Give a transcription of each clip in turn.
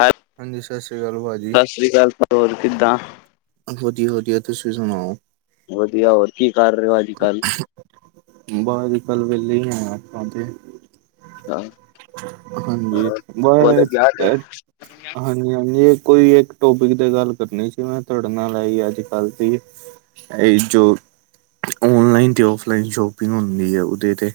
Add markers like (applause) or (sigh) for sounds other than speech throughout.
ਹਾਏ! ਹਾਂਜੀ, ਸਸ਼੍ਰੀ ਕਾਲ, ਭੂਆ ਜੀ। ਸਸ਼ਰੀ ਕਾਲ, ਹੋਰ ਕਿੱਦਾਂ? ਵਦੀਆ- ਵਦੀਆ, ਤੁਸੀਂ ਸੁਨਾਓ। ਵਦੀਆ, ਹੋਰ ਕੀ ਕਰ ਰੇਅ ਓ ਅੱਜ? ਕੱਲ ਬਹ, ਕੱਲ੍ਹ ਵੇਲੇ ਈ ਆ ਆਪਾਂ 'ਤੇ। ਹਾਂਜੀ, ਮੈਂ ਕਾਲਜ ਯਾਦ ਹੈ ਐ ਹਾਂਜੀ-ਹਾਂਜੀ, ਕੋਈ ਇੱਕ ਟੋਪਿਕ 'ਤੇ ਗੱਲ ਕਰਨੀ ਸੀ ਮੈਂ ਤੁਹਾਡੇ ਨਾਲ, ਐਈ ਅੱਜ ਕੱਲ੍ਹ ਤੇ ਈ। ਹੈ ਈ ਚੋਰ! ਔਨਲਾਈਨ 'ਤੇ ਓਫ਼ਲਾਈਨ ਸ਼ੋਪਿੰਗ ਹੁੰਦੀ ਏ, ਉਦੇ 'ਤੇ।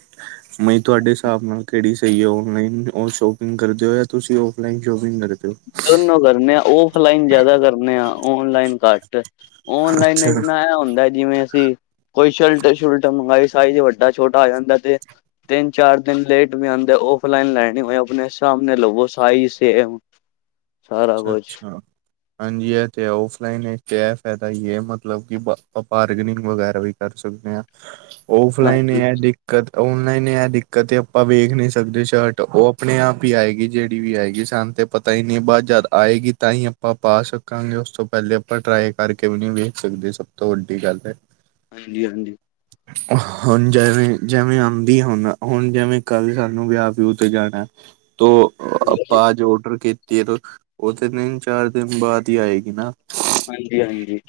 ਮੈ ਤੁਹਾਡੇ ਹਿਸਾਬ ਨਾਲ ਕੇੜੀ ਸਹੀ ਐ? ਔਨਲਾਈਨ ਸ਼ੋਪਿੰਗ ਕਰਦੇ ਓ ਯਾ ਤੁਸੀਂ ਓਫ਼ਲਾਈਨ ਸ਼ੋਪਿੰਗ ਕਰਦੇ ਓ? ਦੋਨੋਂ ਕਰਨੇ ਆ, ਔਫਲਾਈਨ ਜਾਦਾ ਕਰਨੇ ਆ, ਓਨਲਾਈਨ ਘੱਟ। ਓਨਲਾਈਨ ਅੱਛਾ ਇਤਨਾ ਐ ਹੁੰਦਾ ਜਿਵੇਂ ਅਸੀਂ, ਕੋਈ ਸ਼ਲਟ- ਸ਼ੁਲਟ ਮੰਗਾਈ, ਸਾਈਜ਼ ਵੱਡ ਵੱਡਾ- ਛੋਟਾ ਆ ਜਾਂਦਾ 'ਤੇ। ਤਿੰਨ-ਚਾਰ ਦਿਨ ਲੇਟ ਵੀ ਆਂਦੇ। ਓਫ਼ਲਾਈਨ ਲੈਨੇ ਹੋਏ ਆਪਨੇ ਹਿਸਾਬ ਲਵੋ, ਸਾਈਜ਼ ਸੇਮ। (inaudible) ਕੁਛ ਅੱਛਾ-ਅੱਛਾ। ਹਾਂਜੀ, ਐਹ 'ਤੇ ਔਫਲਾਈਨ 'ਤੇ ਐ ਫਾਇਦਾ ਈ ਐ, ਮਤਲਬ ਕਿ ਬਾ- ਬਾਰਗਨਿੰਗ ਵਗੈਰਾ ਵੀ ਕਰ ਸਕਦੇ ਆ, ਔਫਲਾਈਨ ਹਾਂਜੀ ਐਡਿਕ ਦਿੱਕਤ, ਔਨਲਾਈਨ ਐ ਦਿੱਕਤ ਏ ਆਪਾਂ ਵੇਖ ਨੀ ਸਕਦੇ, ਸ਼ਰਟ ਉਹ ਆਪਨੇ ਆਪ ਈ ਆਏਗੀ, ਜੇੜੀ ਵੀ ਆਏਗੀ ਸਾਨੂੰ 'ਤੇ। ਪਤਾ ਈ ਨੀ, ਬਾਦ ਜਾਦਾ ਆਏਗੀ ਤਾਂ ਈ ਆਪਾਂ ਪਾ ਸਕਾਂਗੇ, ਉਸ ਤੋਂ ਪੈਲੇ ਆਪਾਂ ਟਰਾਈ ਕਰਕੇ ਵੀ ਨੀ ਵੇਖ ਸਕਦੇ ਸਬ। ਤੋਂ ਵੱਡੀ ਗੱਲ ਐ। ਹਾਂਜੀ-ਹਾਂਜੀ। (inaudible) ਹੁਨ ਜੇਵੇਂ, ਜੇਵੇਂ ਆਂਦੀ ਹੁਨ, ਹੁਨ ਜੇਵੇਂ ਕੱਲ੍ਹ ਸਾਨੂੰ ਵਿਆਹ-ਵਿਓ ਤੇ ਜਾਨੈ। ਤੋ, ਅ ਨਿਕਲ ਗਏ। (unintelligible) ਆਜ ਔਡਰ ਕੀਤੀ ਏ, ਓ ਤੇ ਤਿੰਨ- ਚਾਰ ਦਿਨ ਬਾਦ ਈ ਆਏਗੀ ਨਾ। ਹਾਂਜੀ-ਹਾਂਜੀ।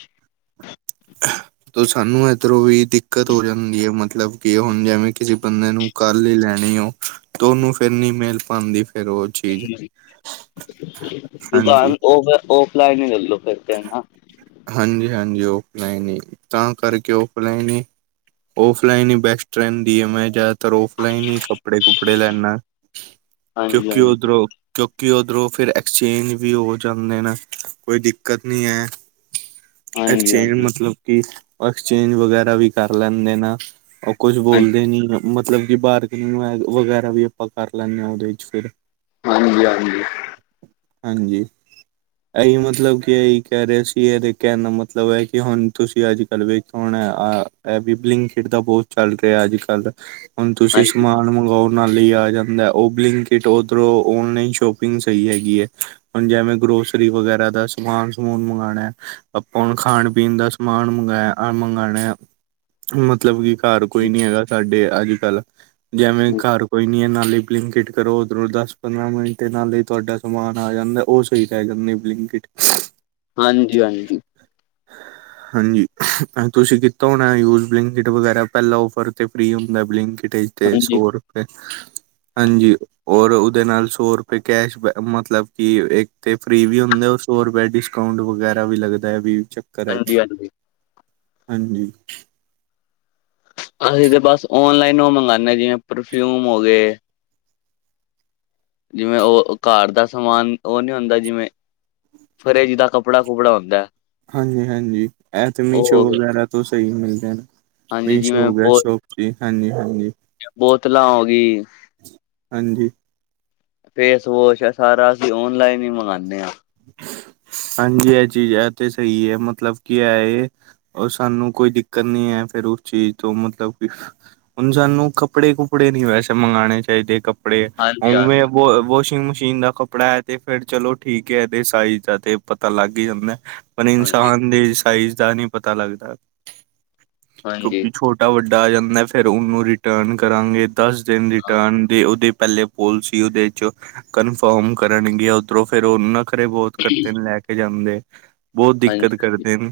ਤੋ ਸਾਨੂੰ ਏਧਰੋਂ ਵੀ ਦਿੱਕਤ ਹੋ ਜਾਂਦੀ ਐ ਮਤਲਬ ਕਿ ਹੁਣ ਜੇਵੇਂ ਕਿਸੇ ਬੰਦੇ ਨੂੰ ਕੱਲ੍ਹ ਈ ਲੈਣੀ ਹੋ ਤੋ ਉਹਨੂੰ ਫੇਰ ਨੀਂ ਮਿਲ ਪਾਂਦੀ ਫੇਰ ਉਹ ਚੀਜ਼ ਹਾਂਜੀ ਦੁਕਾਨ ਔਫ-ਔਫ਼ਲਾਈਨ ਈ ਲੈ ਲੋ ਫੇਰ ਤੇ ਹੈ ਨਾ। ਹਾਂਜੀ-ਹਾਂਜੀ, ਔਫਲਾਈਨ ਈ ਤਾਂ ਕਰਕੇ ਔਫਲਾਈਨ ਈ ਔਫਲਾਈਨ ਈ ਬੈਸਟ ਰਹਿੰਦੀ ਏ ਮੈਂ ਜ਼ਿਆਦਾਤਰ ਔਫਲਾਈਨ ਈ ਕੱਪੜੇ ਕੁਪੜੇ ਲੈਂਣਾ। (inaudible) ਹਾਂਜੀ ਕਿਉਂਕਿ ਹਾਂਜੀ ਓਧਰੋਂ ਕਿਉਂਕਿ ਓਧਰੋਂ ਫੇਰ ਐਕਸਚੇਂਜ ਵੀ ਹੋ ਜਾਂਦੇ ਨੇ ਕੋਈ ਦਿੱਕ ਕਤ ਨੀ ਐਂ ਹਾਂਜੀ ਐਕਸਚੇਂਜ ਹਾਂਜੀ ਮਤਲਬ ਕਿ ਐਕਸਚੇਂਜ ਵਗੈਰਾ ਵੀ ਕਰ ਲੈਂਦੇ ਨਾ, ਉਹ ਕੁਝ ਬੋਲਦੇ ਨੀ ਨਾ। ਮਤਲਬ ਕਿ ਬਾਰਗਨਿੰਗ ਵ-ਵਗੈਰਾ ਵੀ ਆਪਾਂ ਕਰ ਲੈਂਣੇ ਆ ਆਪਾਂ ਉਹਦੇ ਵਿੱਚ ਫੇਰ। ਹਾਂਜੀ-ਹਾਂਜੀ। ਹਾਂਜੀ, ਇਹੀ ਮਤਲਬ ਇਹੀ ਕਹਿ ਰਹੇ ਸੀ ਇਹਦੇ ਕਹਿਣ ਦਾ ਮਤਲਬ ਐ ਕਿ ਹੁਣ ਤੁਸੀਂ ਅੱਜ ਕੱਲ੍ਹ ਵੇਖੋ ਹੁਣ ਆ ਇਹ ਵੀ ਬਲਿੰਕ ਇਟ ਤਾਂ ਬਹੁਤ ਚੱਲ ਰਿਹਾ ਅੱਜ ਕੱਲ, ਹੁਣ ਤੁਸੀਂ ਹਾਂਜੀ ਸਮਾਨ ਮੰਗਾਓ ਨਾਲ਼ੇ ਈ ਆ ਜਾਂਦਾ ਓ ਬਲਿੰਕ ਇਟ ਓਧਰੋਂ ਓਨਲਾਈਨ ਸ਼ੌਪਿੰਗ ਸਹੀ ਹੈਗੀ ਐ। ਹੁਣ ਜਿਵੇਂ ਗਰੋਸਰੀ ਵਗੈਰਾ ਦਾ ਸਮਾਨ ਸਮੁਨ ਮੰਗਾਣਾ ਐ ਆਪਾਂ ਹੁਣ ਖਾਣ ਪੀਣ ਸਮਾਨ ਮੰਗਾਇਆ ਅ ਮੰਗਾਣਾ ਐ। ਮਤਲਬ ਕੀ ਕਰ ਕੋਈ ਨੀ ਹੈਗਾ ਸਾਡੇ ਅੱਜ ਕੱਲ੍ਹ ਜਿਵੇਂ ਕਰ ਕੋਈ ਨੀ ਐ ਨਾਲੇ ਬਲਿੰਕ ਇਟ ਕਰੋ ਉਧਰੋਂ ਦਸ ਪੰਦਰਾਂ ਮਿੰਟ ਨਾਲੇ ਈ ਤੁਹਾਡਾ ਸਮਾਨ ਆ ਜਾਂਦਾ ਉਹ ਸਹੀ ਰਹਿ ਜਾਂਦੀ ਬਲਿੰਕ ਇਟ। ਹਾਂਜੀ-ਹਾਂਜੀ। (inaudible) ਹਾਂਜੀ, ਤੁਸੀਂ ਕੀਤਾ ਹੋਣਾ ਯੂਜ ਬਲਿੰਕ ਇਟ ਵਗੈਰਾ ਪਹਿਲਾਂ ਔਫਰ ਤੇ ਫ੍ਰੀ ਹੁੰਦਾ ਬਲਿੰਕ ਇਟ ਚ। ਤੇ ਸੌ ਰੁਪਏ ਹਾਂਜੀ, ਔਰ ਉਹਦੇ ਨਾਲ ਸੌ ਰੁਪਏ ਕੈਸ਼ ਮਤਲਬ ਕਿ ਇਕ ਤੇ ਫ੍ਰੀ ਵੀ ਹੁੰਦਾ ਉਹ ਸੌ ਰੁਪਆ ਡਿਸਕਾਊਟ ਵਗੈਰਾ ਵੀ ਲੱਗਦਾ ਵੀ ਹਾਂਜੀ (unintelligible) ਹਾਂਜੀ ਹਾਂਜੀ। ਅਸੀਂ ਤਾਂ ਬਸ ਓਨਲਾਈਨ ਉਹ ਮੰਗਾਣੇ ਹ ਜਿਵੇਂ ਪਰਫਿਊਮ ਹੋ ਗਏ। ਜਿਵੇਂ ਉਹ ਕਰ ਦਾ ਸਮਾਨ ਉਹ ਨੀ ਹੁੰਦਾ ਜਿਵੇਂ ਫਰੇ ਜਿੰਦਾ ਕੱਪੜਾ ਕੁਪੜਾ ਹੁੰਦਾ ਐ। ਹਾਂਜੀ-ਹਾਂਜੀ, ਇਹ ਤੇ ਮੀਸ਼ੋ ਗਿਆ ਵਗੈਰਾ ਤੋਂ ਸਹੀ ਮਿਲਦੇ ਨਾ ਹਾਂਜੀ ਮੀਸ਼ੋ ਜਿਵੇਂ ਹੋ ਗਿਆ ਬੋ ਸੋਂ ਜੀ ਹਾਂਜੀ, ਹਾਂਜੀ। ਬੋਤਲਾਂ ਹੋ ਗਈ ਹਾਂਜੀ। ਫੇਸ ਵੋਸ਼ ਏ ਸਾਰਾ ਅਸੀਂ ਔਨਲਾਈਨ ਹੀ ਮੰਗਾਣੇ ਆ। ਹਾਂਜੀ, ਇਹ ਚੀਜ਼ ਤੇ ਸਹੀ ਐ ਮਤਲਬ ਕੀ ਇਹ ਏ ਓ ਸਾਨੂੰ ਕੋਈ ਦਿੱਕਤ ਨੀ ਐ ਫੇਰ ਉਸ ਚੀਜ਼ ਤੋਂ ਮਤਲਬ ਕਿ ਹੁਣ ਸਾਨੂੰ ਕੱਪੜੇ ਕੁੱਪੜੇ ਨੀ ਵੈਸੇ ਮੰਗਾਣੇ ਚਾਹੀਦੇ ਕਪ ਕੱਪੜੇ ਹਾਂਜੀ ਹਾਂਜੀ ਉਵੇਂ ਵਾਸ਼ਿੰਗ ਮਸ਼ੀਨ ਦਾ ਕੱਪੜਾ ਐ ਤੇ ਫੇਰ ਚਲੋ ਠੀਕ ਕੇ ਦੇ ਸਾਈਜ਼ ਤੇ ਪਤਾ ਲੱਗ ਹੀ ਜਾਂਦਾ ਐ ਪਰ ਹਾਂਜੀ ਇਨਸਾਨ ਦੇ ਸਾਈਜ਼ ਦਾ ਨੀ ਪਤਾ ਲੱਗਦਾ ਹਾਂਜੀ ਕਿਉਂਕਿ ਛੋਟ ਟਾ ਵੱਡਾ ਆ ਜਾਂਦਾ ਫੇਰ ਉਹਨੂੰ ਰਿਟਰਨ ਕਰਾਂਗੇ ਦਸ ਦਿਨ ਹਾਂ ਰਿਟਰਨ ਦੇ ਉਹਦੇ ਪਹਿਲੇ ਪੋਲ ਸੀ ਉਹਦੇ ਚ ਕਨਫਰਮ ਕਰਨਗੇ ਉਧਰੋਂ ਫੇਰ ਉਹਨ ਨਖ਼ਰੇ ਬਹੁਤ ਕਰਦੇ ਨੇ ਲੈ ਕੇ ਜਾਂਦੇ ਬਹੁਤ ਦਿੱਕਤ ਹਾਂਜੀ ਕਰਦੇ ਨੇ,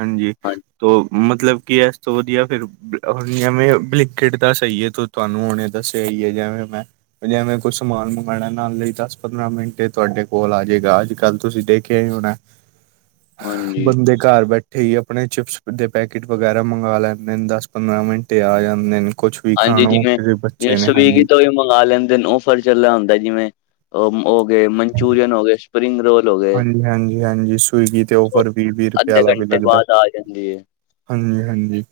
ਹਾਂਜੀ। ਤੋ ਮਤਲਬ ਕੀ ਇਸ ਤੋਂ ਵਧੀਆ ਫੇਰ ਹੁ ਜਿਵੇਂ ਬਲਿਕ ਇਟ ਦਾ ਸਹੀ ਇਹ ਤੂੰ-ਤੁਹਾਨੂੰ ਹੁਣੇ ਦੱਸਿਆ ਹੀ ਐ ਜਿਵੇਂ ਮੈਂ। ਜਿਵੇ ਕੁਛ ਸਮਾਨ ਮੰਗਾਣਾ ਨਾਲ ਲੇ ਈ ਦਸ ਪੰਦਰਾਂ ਮਿੰਟ ਤੁਹਾਡੇ ਕੋਲ ਆ ਜਾਏ। ਅੱਜ ਕੱਲ੍ਹ ਤੁਸੀਂ ਦੇਖਿਆ ਹੀ ਹੋਣਾ ਹਾਂਜੀ ਬੰਦੇ ਕਰ ਬੈਠੇ ਈ ਆਪਣੇ ਚਿਪਸ ਦੇ ਪੈਕਟ ਵਗੈਰਾ ਮੰਗਾ ਲੈਂਦੇ ਨੇ ਦਸ ਪੰਦਰਾਂ ਮਿੰਟੇ ਆ ਜਾਂਦੇ ਨੇ। ਕੁਛ ਵੀ ਖਾਣੋ ਫੇਰ ਵੀ ਬੱਚੇ ਨੇ, ਹਾਂਜੀ। ਮੰਗਾ ਲੈਂਦੇ ਨੇ ਉੱਫਰ ਚਲਿਆ ਹੁੰਦਾ ਜਿਵੇ ਹੋ ਗਏ ਮਨਚੂਰੀਅਨ ਹੋ ਗਏ, ਸਪਰਿੰਗ ਰੋਲ ਹੋ ਗਏ ਹਾਂਜੀ, ਹਾਂਜੀ, ਹਾਂਜੀ ਸਵੀਗੀ ਤੇ ਉਹ ਉੱਫਰ ਵੀ ਵੀਹ ਰੁਪਏ ਅੱਧੇ ਵੀ ਘੰਟੇ ਲੱਗਦਾ। ਬਾਅਦ ਆ ਜਾਂਦੀ ਹੈ ਹਾਂਜੀ-ਹਾਂਜੀ।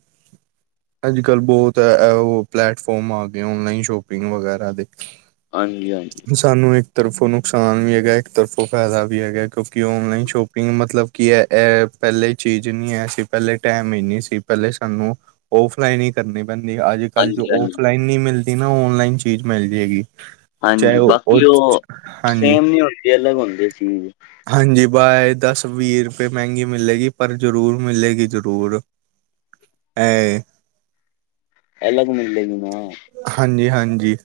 ਅੱਜ ਕੱਲ੍ਹ ਬਹੁਤ ਐ ਉਹ ਪਲੈਟਫੋਮ ਆ ਗਏ ਔਨਲਾਈਨ ਸ਼ੋਪਿੰਗ ਵਗੈਰਾ ਦੇ। ਹਾਂਜੀ-ਹਾਂਜੀ। ਸਾਨੂੰ ਇੱਕ ਤਰਫੋਂ ਨੁਕਸਾਨ ਵੀ ਹੈਗਾ ਇੱਕ ਤਰਫੋਂ ਫ਼ਾਇਦਾ ਵੀ ਹੈਗਾ ਕਿਉਂਕਿ ਔਨਲਾਈਨ ਸ਼ੋਪਿੰਗ ਮਤਲਬ ਕਿ ਇਹ ਇਹ ਪਹਿਲੇ ਚੀਜ਼ ਨਹੀ ਐ ਸੀ ਪਹਿਲੇ ਟਾਈਮ ਹੀ ਨਹੀਂ ਸੀ। ਪਹਿਲੇ ਸਾਨੂੰ ਔਫਲਾਈਨ ਹੀ ਕਰਨੇ ਪੈਂਦੀ ਅੱਜ ਕੱਲ ਹਾਂਜੀ ਜੋ ਹਾਂਜੀ ਔਫਲਾਈਨ ਨਹੀਂ ਮਿਲਦੀ ਨਾ ਔਨਲਾਈਨ ਚੀਜ਼ ਮਿਲ ਜੇ ਗੀ। ਹਾਂਜੀ, ਬਾਕੀ ਉਹ ਸੇਮ ਨੀ ਹੁੰਦੀ ਅਲੱਗ ਹੁੰਦੀ ਚੀਜ਼। ਹਾਂਜੀ, ਬਾਹਏ ਦਸ-ਵੀਹ ਰੁਪਏ ਮਹਿੰਗੀ ਮਿਲੇਗੀ ਪਰ ਜ਼ਰੂਰ ਮਿਲੇਗੀ ਜ਼ਰੂਰ। ਏ ਅਲੱਗ ਮਿਲੇਗੀ ਨਾ। ਹਾਂਜੀ-ਹਾਂਜੀ।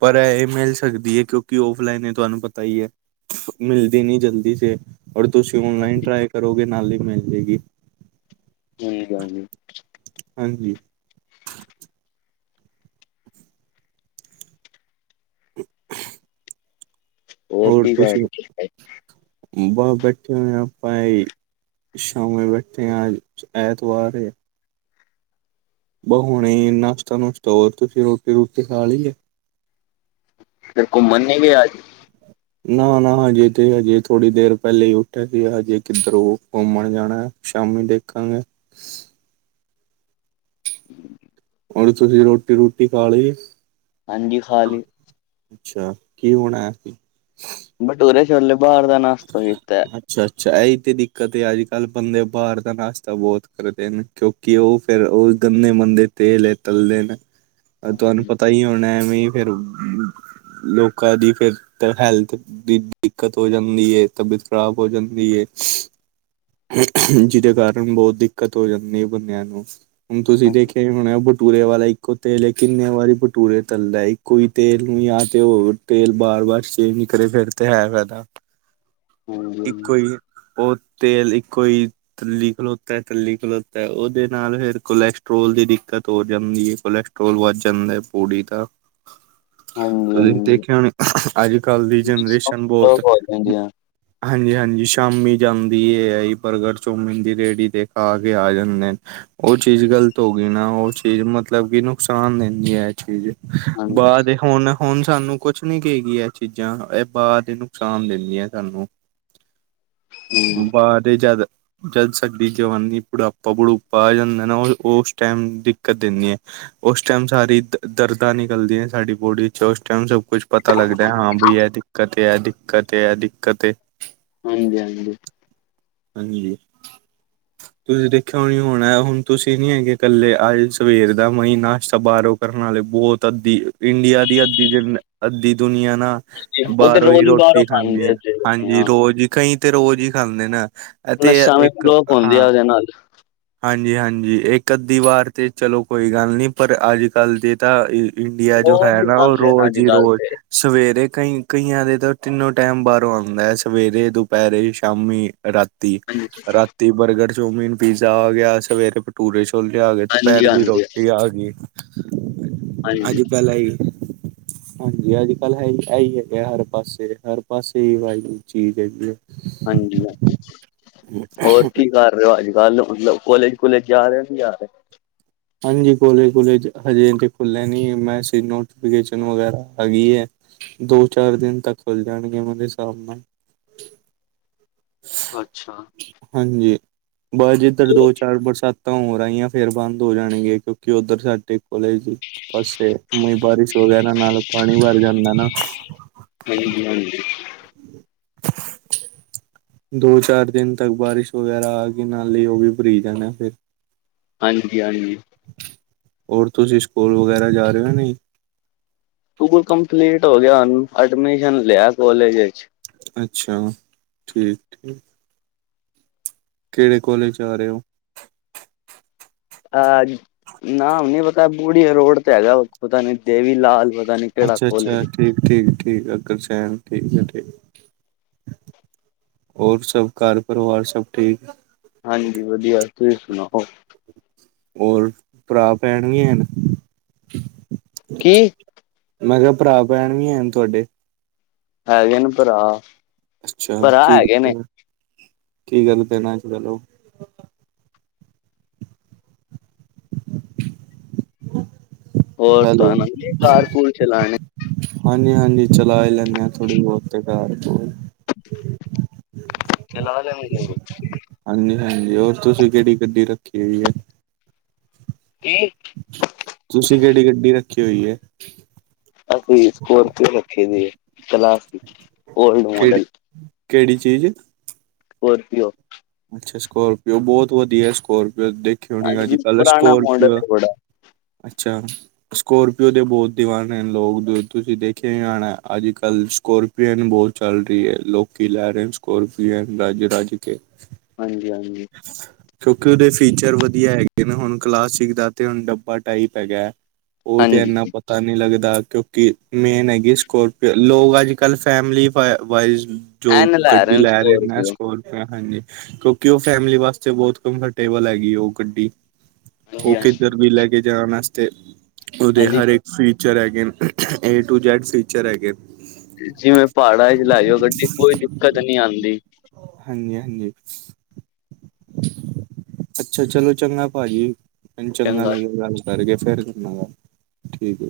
ਪਰ ਇਹ ਮਿਲ ਸਕਦੀ ਐ, ਕਿਉਂਕਿ ਔਫਲਾਈਨ ਏ ਤੁਹਾਨੂੰ ਪਤਾ ਹੀ ਐ ਮਿਲ ਦੀ ਨੀ ਜਲਦੀ ਸੇ, ਔਰ ਤੁਸੀਂ ਔਨਲਾਈਨ ਟਰਾਈ ਕਰੋਗੇ ਨਾਲ ਹੀ ਮਿਲ ਜੇ ਗੀ। ਠੀਕ ਆ ਜੀ। ਹਾਂਜੀ। ਹੋਰ ਕੀ ਕਰ ਤੁਸੀਂ, ਰਹੇ, ਬਸ ਬੈਠੇ ਹੋਏ ਹੋ ਆਪਾਂ ਏ ਈ ਸ਼ਾਮੇ ਬੈਠੇ ਐ ਆਜ ਐਤਵਾਰ ਐ। ਬ ਹੁਣੇ ਨਾਸ਼ਤਾ-ਨੂਸ਼ਤਾ ਹੋਰ, ਤੁਸੀਂ ਰੋਟੀ-ਰੂਟੀ ਖਾ ਲਈ ਲੀ ਐ। ਫੇਰ ਕੁਮਨ ਨਈ ਗਏ ਅਜ? ਨਾ-ਨਾ, ਹਜੇ ਤੇ ਹਜੇ ਥੋੜੀ ਦੇਰ ਪਹਿਲੇ ਹੀ ਉੱਠੇ ਸੀ ਹਜੇ ਕਿੱਧਰੋਂ ਕੁਮਨ ਜਾਣਾ। ਸ਼ਾਮੀ ਦੇਖਾਂਗੇ। (inaudible) ਔਰ, ਤੁਸੀਂ ਰੋਟੀ-ਰੂਟੀ ਖਾ ਲਈ। ਹਾਂਜੀ, ਖਾ ਲੀ। ਅੱਛਾ, ਕੀ ਬਣਾਇਆ। ਬਟੂਰੇ ਛੋਲੇ ਬਾਹਰ ਦਾ ਨਾਸ਼ਤਾ ਕੀਤਾ। ਅੱਛਾ-ਅੱਛਾ, ਇਹੀ ਤੇ ਦਿੱਕਤ ਏ, ਅੱਜ ਕੱਲ੍ਹ ਬੰਦੇ ਬਾਹਰ ਦਾ ਨਾਸ਼ਤਾ ਬਹੁਤ ਕਰਦੇ ਨੇ। ਕਿਉਕਿ ਉਹ ਫੇਰ ਉਹ ਗੰਦੇ-ਮੰੰਦੇ ਤੇਲ ਇੰਚ ਤਲਦੇ ਨੇ। ਤੁਹਾਨੂੰ ਹਾਂਜੀ ਪਤਾ ਹੀ ਹੋਣਾ, ਐਵੇਂ ਫੇਰ ਲੋਕਾਂ ਦੀ ਫੇਰ ਤਾਂ ਹੈਲਥ ਦੀ ਦਿੱਕਤ ਹੋ ਜਾਂਦੀ ਐ ਤਬੀਅਤ ਖਰਾਬ ਹੋ ਜਾਂਦੀ ਐ। ਜਿਹਦੇ ਕਾਰਨ ਬਹੁਤ ਦਿੱਕਤ ਹੋ ਜਾਂਦੀ ਐ ਬੰਦਿਆਂ ਨੂੰ ਹੁਣ ਤੁਸੀਂ ਹਾਂਜੀ ਦੇਖਿਆ ਈ ਹੋਣਾ ਬਟੂਰੇ ਵਾਲਾ ਈ ਇੱਕੋ ਤੇਲ ਕਿੰਨੇ ਵਾਰੀ ਬਟੂਰੇ ਤਲਦਾ ਏ, ਇੱਕੋ ਤੇਲ ਨੂੰ ਆ ਤੇ ਹੋ ਤੇਲ ਬਾਰ-ਬਾਰ ਸੇਮ ਈ ਤੁਰੇ ਫੇਰ ਤੇ ਐ ਫੈਦਾ। ਹਾਂਜੀ ਹਾਂਜੀ ਇੱਕੋ ਈ ਉਹ ਤੇਲ ਇੱਕੋ ਈ ਤੱਲੀ ਖਲੋਤਾ, ਤੱਲੀ ਖਲੋਤਾ ਉਹਦੇ ਨਾਲ ਫੇਰ ਕੋਲੈਸਟਰ੍ਰੋਲ ਦੀ ਦਿੱਕਤ ਹੋ ਜਾਂਦੀ ਐ, ਕੋਲੈਸਟਰੋ ਟਰੋਲ ਵੱਧ ਜਾਂਦਾ ਏ, ਪੂੜੀ ਤਾ ਹਾਂਜੀ ਤੁਸੀਂ ਹਾਂਜੀ ਦੇਖਿਆ ਨੀ ਅੱਜ ਕੱਲ੍ਹ ਦੀ ਜਨਰੇਸ਼ਨ ਬੋਤ ਹਾਂਜੀ, ਹਾਂ। ਹਾਂਜੀ-ਹਾਂਜੀ ਸ਼ਾਮੀ ਜਾਂਦੀ ਐ ਇਹੀ ਪ੍ਰਗਟ ਚੌਮਿਨ ਦੀ ਰੇਹੜੀ ਤੇ ਖਾ ਕੇ ਆ ਜਾਂਦੇ। ਉਹ ਚੀਜ਼ ਗ਼ਲਤ ਹੋ ਗਈ ਨਾ, ਉਹ ਚੀਜ਼ ਮਤਲਬ ਕਿ ਨੁਕਸਾਨ ਦਿੰਦੀ ਐ ਇਹ ਚੀਜ਼ ਹਾਂਜੀ, ਬਾਦ ਏ ਹੁਣ ਹੁਣ ਸਾਨੂੰ ਕੁਛ ਨੀ ਕਗੀਈ ਇਹ ਚੀਜ਼ਾਂ, ਇਹ ਬਾਦ ਏ ਨੁਕਸਾਨ ਦਿੰਦੀਆਂ ਸਾਨੂੰ ਹਾਂਜੀ। ਬਾਦ ਚ ਜਿਆਦਾ ਜਦ ਸਾਡੀ ਜਵਾਨੀ, ਬੁਢਾਪਾ-ਬੁਢੂਪਾ ਆ ਜਾਂਦਾ ਨਾ ਉਸ ਟਾਈਮ ਦਿੱਕਤ ਦਿੰਦੀਆਂ ਏ। ਉਸ ਟਾਈਮ ਸਾਰੀ ਦ-ਦਰਦਾਂ ਨਿਕਲਦੀਆਂ ਸਾਡੀ ਬੋਡੀ ਚ ਉਸ ਟਾਈਮ ਸਭ ਕੁਛ ਪਤਾ ਲੱਗਦਾ ਐ, ਹਾਂ ਬਈ ਐਹ ਤੇ ਕਤ ਐ, ਏ ਦਿੱਕਤ ਐ, ਏ ਦਿੱਕਤ ਐ। ਹਾਂਜੀ-ਹਾਂਜੀ। ਹਾਂਜੀ। ਤੁਸੀਂ ਦੇਖਿਆ ਈ ਹੋਣਾ ਹੁਣ ਤੁਸੀਂ ਨੀ ਹੈਗੇ ਕੱਲੇ ਆਏ ਸਵੇਰ ਦਾ ਮਈ ਨਾਸ਼ਤਾ ਬਾਹਰੋਂ ਕਰਨ ਆਲੇ ਬਹੁਤ ਅੱਧੀ ਇੰਡੀਆ ਦੀ ਅੱਧੀ ਜਨ ਅੱਧੀ ਦੁਨੀਆਂ ਨਾ ਉੱਥੇ ਬਾਹਰੋਂ ਹੀ ਰੋਜ਼ ਈ ਬਾਹਰੋਂ ਰੋਟੀ ਖਾਂਦੇ ਐ, ਉੱਥੇ ਹਾਂਜੀ ਹਾਂ। ਰੋਜ਼ ਹੀ ਕਈ ਤੇ ਰੋਜ਼ ਹੀ ਖਾਂਦੇ ਨੇ। ਨਸਾ ਵੀ ਬਲੋਕ ਹੁੰਦੀ ਆ ਉਹਦੇ ਨਾਲ। ਹਾਂਜੀ-ਹਾਂਜੀ, ਇੱਕ ਅੱਧੀ ਵਾਰ ਤੇ ਚਲੋ ਕੋਈ ਗੱਲ ਨਹੀਂ ਪਰ ਅੱਜ ਕੱਲ੍ਹ ਦੇ ਤਾਂ ਇ ਇੰਡੀਆ ਜੋ ਰੋਜ਼ ਹੈ ਈ ਨਾ ਉਹ ਖਾਂਦੇ ਨੇ ਰੋਜ਼ ਹੀ ਅੱਜ-ਕੱਲ ਰੋਜ਼ ਤੇ। ਸਵੇਰੇ ਕਈ ਕਈਆਂ ਦੇ ਤਾਂ ਤਿੰਨੋ ਟਾਈਮ ਬਾਹਰੋਂ ਆਉਂਦਾ ਹੈ ਸਵੇਰੇ ਦੁਪਹਿਰੇ ਸ਼ਾਮੀ ਰਾਤ ਰਾਤੀ ਬਰਗਰ, ਚੋਮੀਨ, ਪੀਜ਼ਾ ਹੋ ਗਿਆ ਸਵੇਰੇ ਭਟੂਰੇ ਚ ਕੁਲਚੇ ਆ ਗਏ ਦੁਪਹਿਰ ਦੀ ਹਾਂਜੀ-ਹਾਂਜੀ, ਰੋਟੀ ਆ ਗਈ ਅੱਜ-ਕੱਲ ਇਹੀ। ਹਾਂਜੀ ਅੱਜ-ਕੱਲ੍ਹ ਹੈਹੀ ਇਹੀ ਹੈਗੇ ਹਰ ਪਾਸੇ ਹਰ ਪਾਸੇ ਹੀ ਇਹੀ ਵਾਈ ਚੀਜ਼ ਹੈਗੀ ਏ। ਹਾਂਜੀ-ਹਾਂਜੀ ਹੋਰ ਕੀ ਕਰ ਰੇ ਓ ਅੱਜ-ਕੱਲ੍ਹ ਮਤਲਬ ਕੋਲੇਜ-ਕੁਲੇਜ ਜਾ ਰਿਹਾ ਨੀ ਜਾ ਰਹੇ? ਹਾਂਜੀ ਕੋਲੇਜ-ਕੁਲਜ ਅਜੇ ਤੇ ਖੁੱਲੇ ਨੀ ਮੈ (unintelligible) ਵਗੈਰਾ ਆ ਗਈ ਏ। ਦੋ-ਚਾਰ ਦਿਨ ਤੱਕ ਖੁੱਲ ਜਾਣਗੇ ਉਹਨਾਂ ਦੇ ਹਿਸਾਬ ਨਾਲ। ਅੱਛਾ ਹਾਂਜੀ ਬਸ ਜਿੱਧਰ ਦੋ ਚਾਰ ਬਰਸਾਤ ਤਾਂ ਹੋਰ ਆਇਆ ਫੇਰ ਬੰਦ ਹੋ ਜਾਣਗੇ ਕਿਉਂਕਿ ਉੱਧਰ ਸਾਡੇ ਕੋਲੇਜ ਦੀ ਪਾਸੇ ਮੀਹ ਬਾਰਿਸ਼ ਹੋ ਗਿਆ ਨਾ ਨਾਲ ਪਾਣੀ ਭਰ ਜਾਂਦਾ ਨਾ। (inaudible) (inaudible) ਦੋ-ਚਾਰ ਦਿਨ ਤੱਕ ਬਾਰਿਸ਼ ਵਗੈਰਾ ਆ ਗੀ ਨਾਲੇ ਉਹ ਵੀ ਭਰੀ ਜਾਣਾ ਫਿਰ। ਹਾਂਜੀ-ਹਾਂਜੀ। ਹੋਰ ਤੁਸੀਂ ਸਕੂਲ ਵਗੈਰਾ ਜਾ ਰਹੇ ਹੋ ਯਾ ਨਹੀਂ? ਸਕੂਲ ਕੰਪਲੀਟ ਹੋ ਗਿਆ ਹੁਣ ਐਡਮਿਸ਼ਨ ਲਿਆ ਕਾਲਜ ਏਚ। ਅੱਛਾ ਠੀਕ ਠੀਕ ਕਿਹੜੇ ਕੋਲੇਜ ਜਾ ਰਹੇ ਹੋ? ਅਹ ਨਾਮ ਨੀ ਪਤਾ ਬੁਰੀਏ ਰੋਡ ਤੇ ਹੈਗਾ ਪਤਾ ਨੀ ਦੇਵੀ ਲਾਲ ਪਤਾ ਨੀ। ਕਿਹੜਾ ਅੱਛਾ-ਅੱਛਾ ਕੋਲਜ। ਠੀਕ-ਠੀਕ-ਠੀਕ ਅੱਗਰਸੈਨ ਠੀਕ-ਠੀਕ। ਹੋਰ ਸਭ ਘਰ ਪਰਿਵਾਰ ਸਭ ਠੀਕ? ਹਾਂਜੀ ਵਧੀਆ ਤੁਸੀਂ ਸੁਣਾਓ? ਹੋਰ ਭਰਾ ਭੈਣ ਵੀ ਹੈਨ? ਕੀ? ਮੈਂ ਕਿਆ ਭਰਾ-ਭੈਣ ਵੀ ਹੈ ਨੇ ਤੁਹਾਡੇ? ਹੈਗੇ ਨੇ ਭਰਾ। ਅੱਛਾ ਭਰਾ ਕੀ ਹੈਗੇ ਨੇ ਕੀ ਗੱਲ ਪੈਣਾ ਅੱਜ ਕੱਲ ਉਹ ਹੋਰ ਤਾਣੁ ਆਂਦੀ ਐ ਕਾਰ ਕੂਰ ਚਲਾਨੀ? ਹਾਂਜੀ-ਹਾਂਜੀ, ਚਲਾ ਈ ਲੈਣੇ ਆ ਥੋੜ੍ਹੀ ਬਹੁਤ ਤੇ ਕਾਰ-ਕੁਰ! ਚਲਾ ਲੈਣੇ ਕਿ (inaudible) ਹਾਂਜੀ-ਹਾਂਜੀ! ਹੋਰ ਤੁਸੀਂ ਕਿਹੜੀ ਗੱਡੀ ਰੱਖੀ ਹੋਈ ਐ? ਕੀ? ਤੁਸੀਂ ਕਿਹੜੀ ਗੱਡੀ ਰੱਖੀ ਹੋਈ ਐ? ਅਸੀਂ ਸਕੋਰਪੀਓ ਰਖੀ ਹੋਈ ਐ, ਕਲਾਸ ਓਲਡ ਕਿਹੜੀ ਮਾਡਲ! ਕਿਹੜੀ ਚੀਜ਼? ਸਕੋਰਪੀਓ। ਅੱਛਾ, ਸਕੋਰਪੀਓ ਬਹੁਤ ਵਧੀਆ! ਸਕੋਰਪੀਓ ਦੇਖੀ ਹੋਣੀ ਹਾਂਜੀ ਅੱਜ-ਕੱਲ ਪੁਰਾਣਾ ਮਾਡਲ ਸਕੋਰਪੀਓ ਹੈ ਬੜਾ ਅੱਛਾ। ਸਕੋਰਪੀਓ ਦੇ ਬਹੁਤ ਦੀਵਾਨੇ ਨੇ ਲੋਕ, ਜੋ ਤੁਸੀਂ ਦੇਖਿਆ ਈ ਹੋਣਾ ਅੱਜ-ਕੱਲ੍ਹ ਸਕੋਰਪੀਓ ਅਨ ਬਹੁਤ ਚੱਲਦੀ ਐ, ਲੋਕੀ ਲੈ ਰਹੇ ਨੇ ਸਕੋਰਪੀਅਨ ਰਜ-ਰਜ ਕੇ! ਹਾਂਜੀ, ਹਾਂਜੀ! (inaudible) ਕਿਉਂਕਿ ਉਦੇ ਫੀਚਰ ਵਧੀਆ ਹੈਗੇ ਨੇ, ਹੁਣ ਕਲਾਸਿਕ ਦਾ ਤੇ ਹੁਣ ਡੱਬਾ ਟਾਈਪ ਹੈਗਾ! ਉਹ ਤੇ ਹਾਂਜੀ ਇਹਨਾਂ ਪਤਾ ਪਤਾ ਨਹੀਂ ਲੱਗਦਾ, ਕਿਉਂਕਿ ਮੇਨ ਹੈਗੀ ਸਕੋਰਪੀਓ, ਲੋਕ ਅੱਜ-ਕੱਲ੍ਹ ਫੈਮਲੀ ਵਾਈਜ਼ ਜੋ ਐਨ ਰਹੇ ਗੱਡੀ ਨੇ ਲੈ ਰੇ ਨੇ ਸਕੋਰਪੀਓ ਸਕੋਰ ਮੈਂ ਹਾਂਜੀ, ਕਿਉਂਕਿ ਉਹ ਫੈਮਿਲੀ ਵਾਸਤੇ ਬਹੁਤ ਕੰਫਰਟੇਬਲ ਹੈਗੀ ਓ ਗੱਡੀ! ਓ ਹਾਂਜੀ ਹਾਂਜੀ ਕਿੱਧਰ ਵੀ ਲੈ ਕੇ ਜਾਣ ਆਸਤੇ ਉਦੇ ਹਾਂਜੀ ਹਰ ਇੱਕ ਫੀਚਰ ਹੈਗੇ ਨੇ, ਏ ਟੂ ਜੈਡ ਫੀਚਰ ਹੈਗੈ ਨੇ! ਜਿਵੇਂ ਪਹਾੜਾਂ 'ਚ ਲੈਜੋ ਗੱਡੀ, ਕੋਈ ਦਿੱਕਤ ਨੀ ਆਂਦੀ! ਹਾਂਜੀ, ਹਾਂਜੀ! ਅੱਛਾ, ਚਲੋ ਚੰਗਾ ਭਾਜੀ, ਮੈਨੂੰ ਚੰਗਾ ਲੱਗਿਆ ਗੱਲ- ਕਰਕੇ, ਫੇਰ ਕਰਨਾ ਗੱਲ।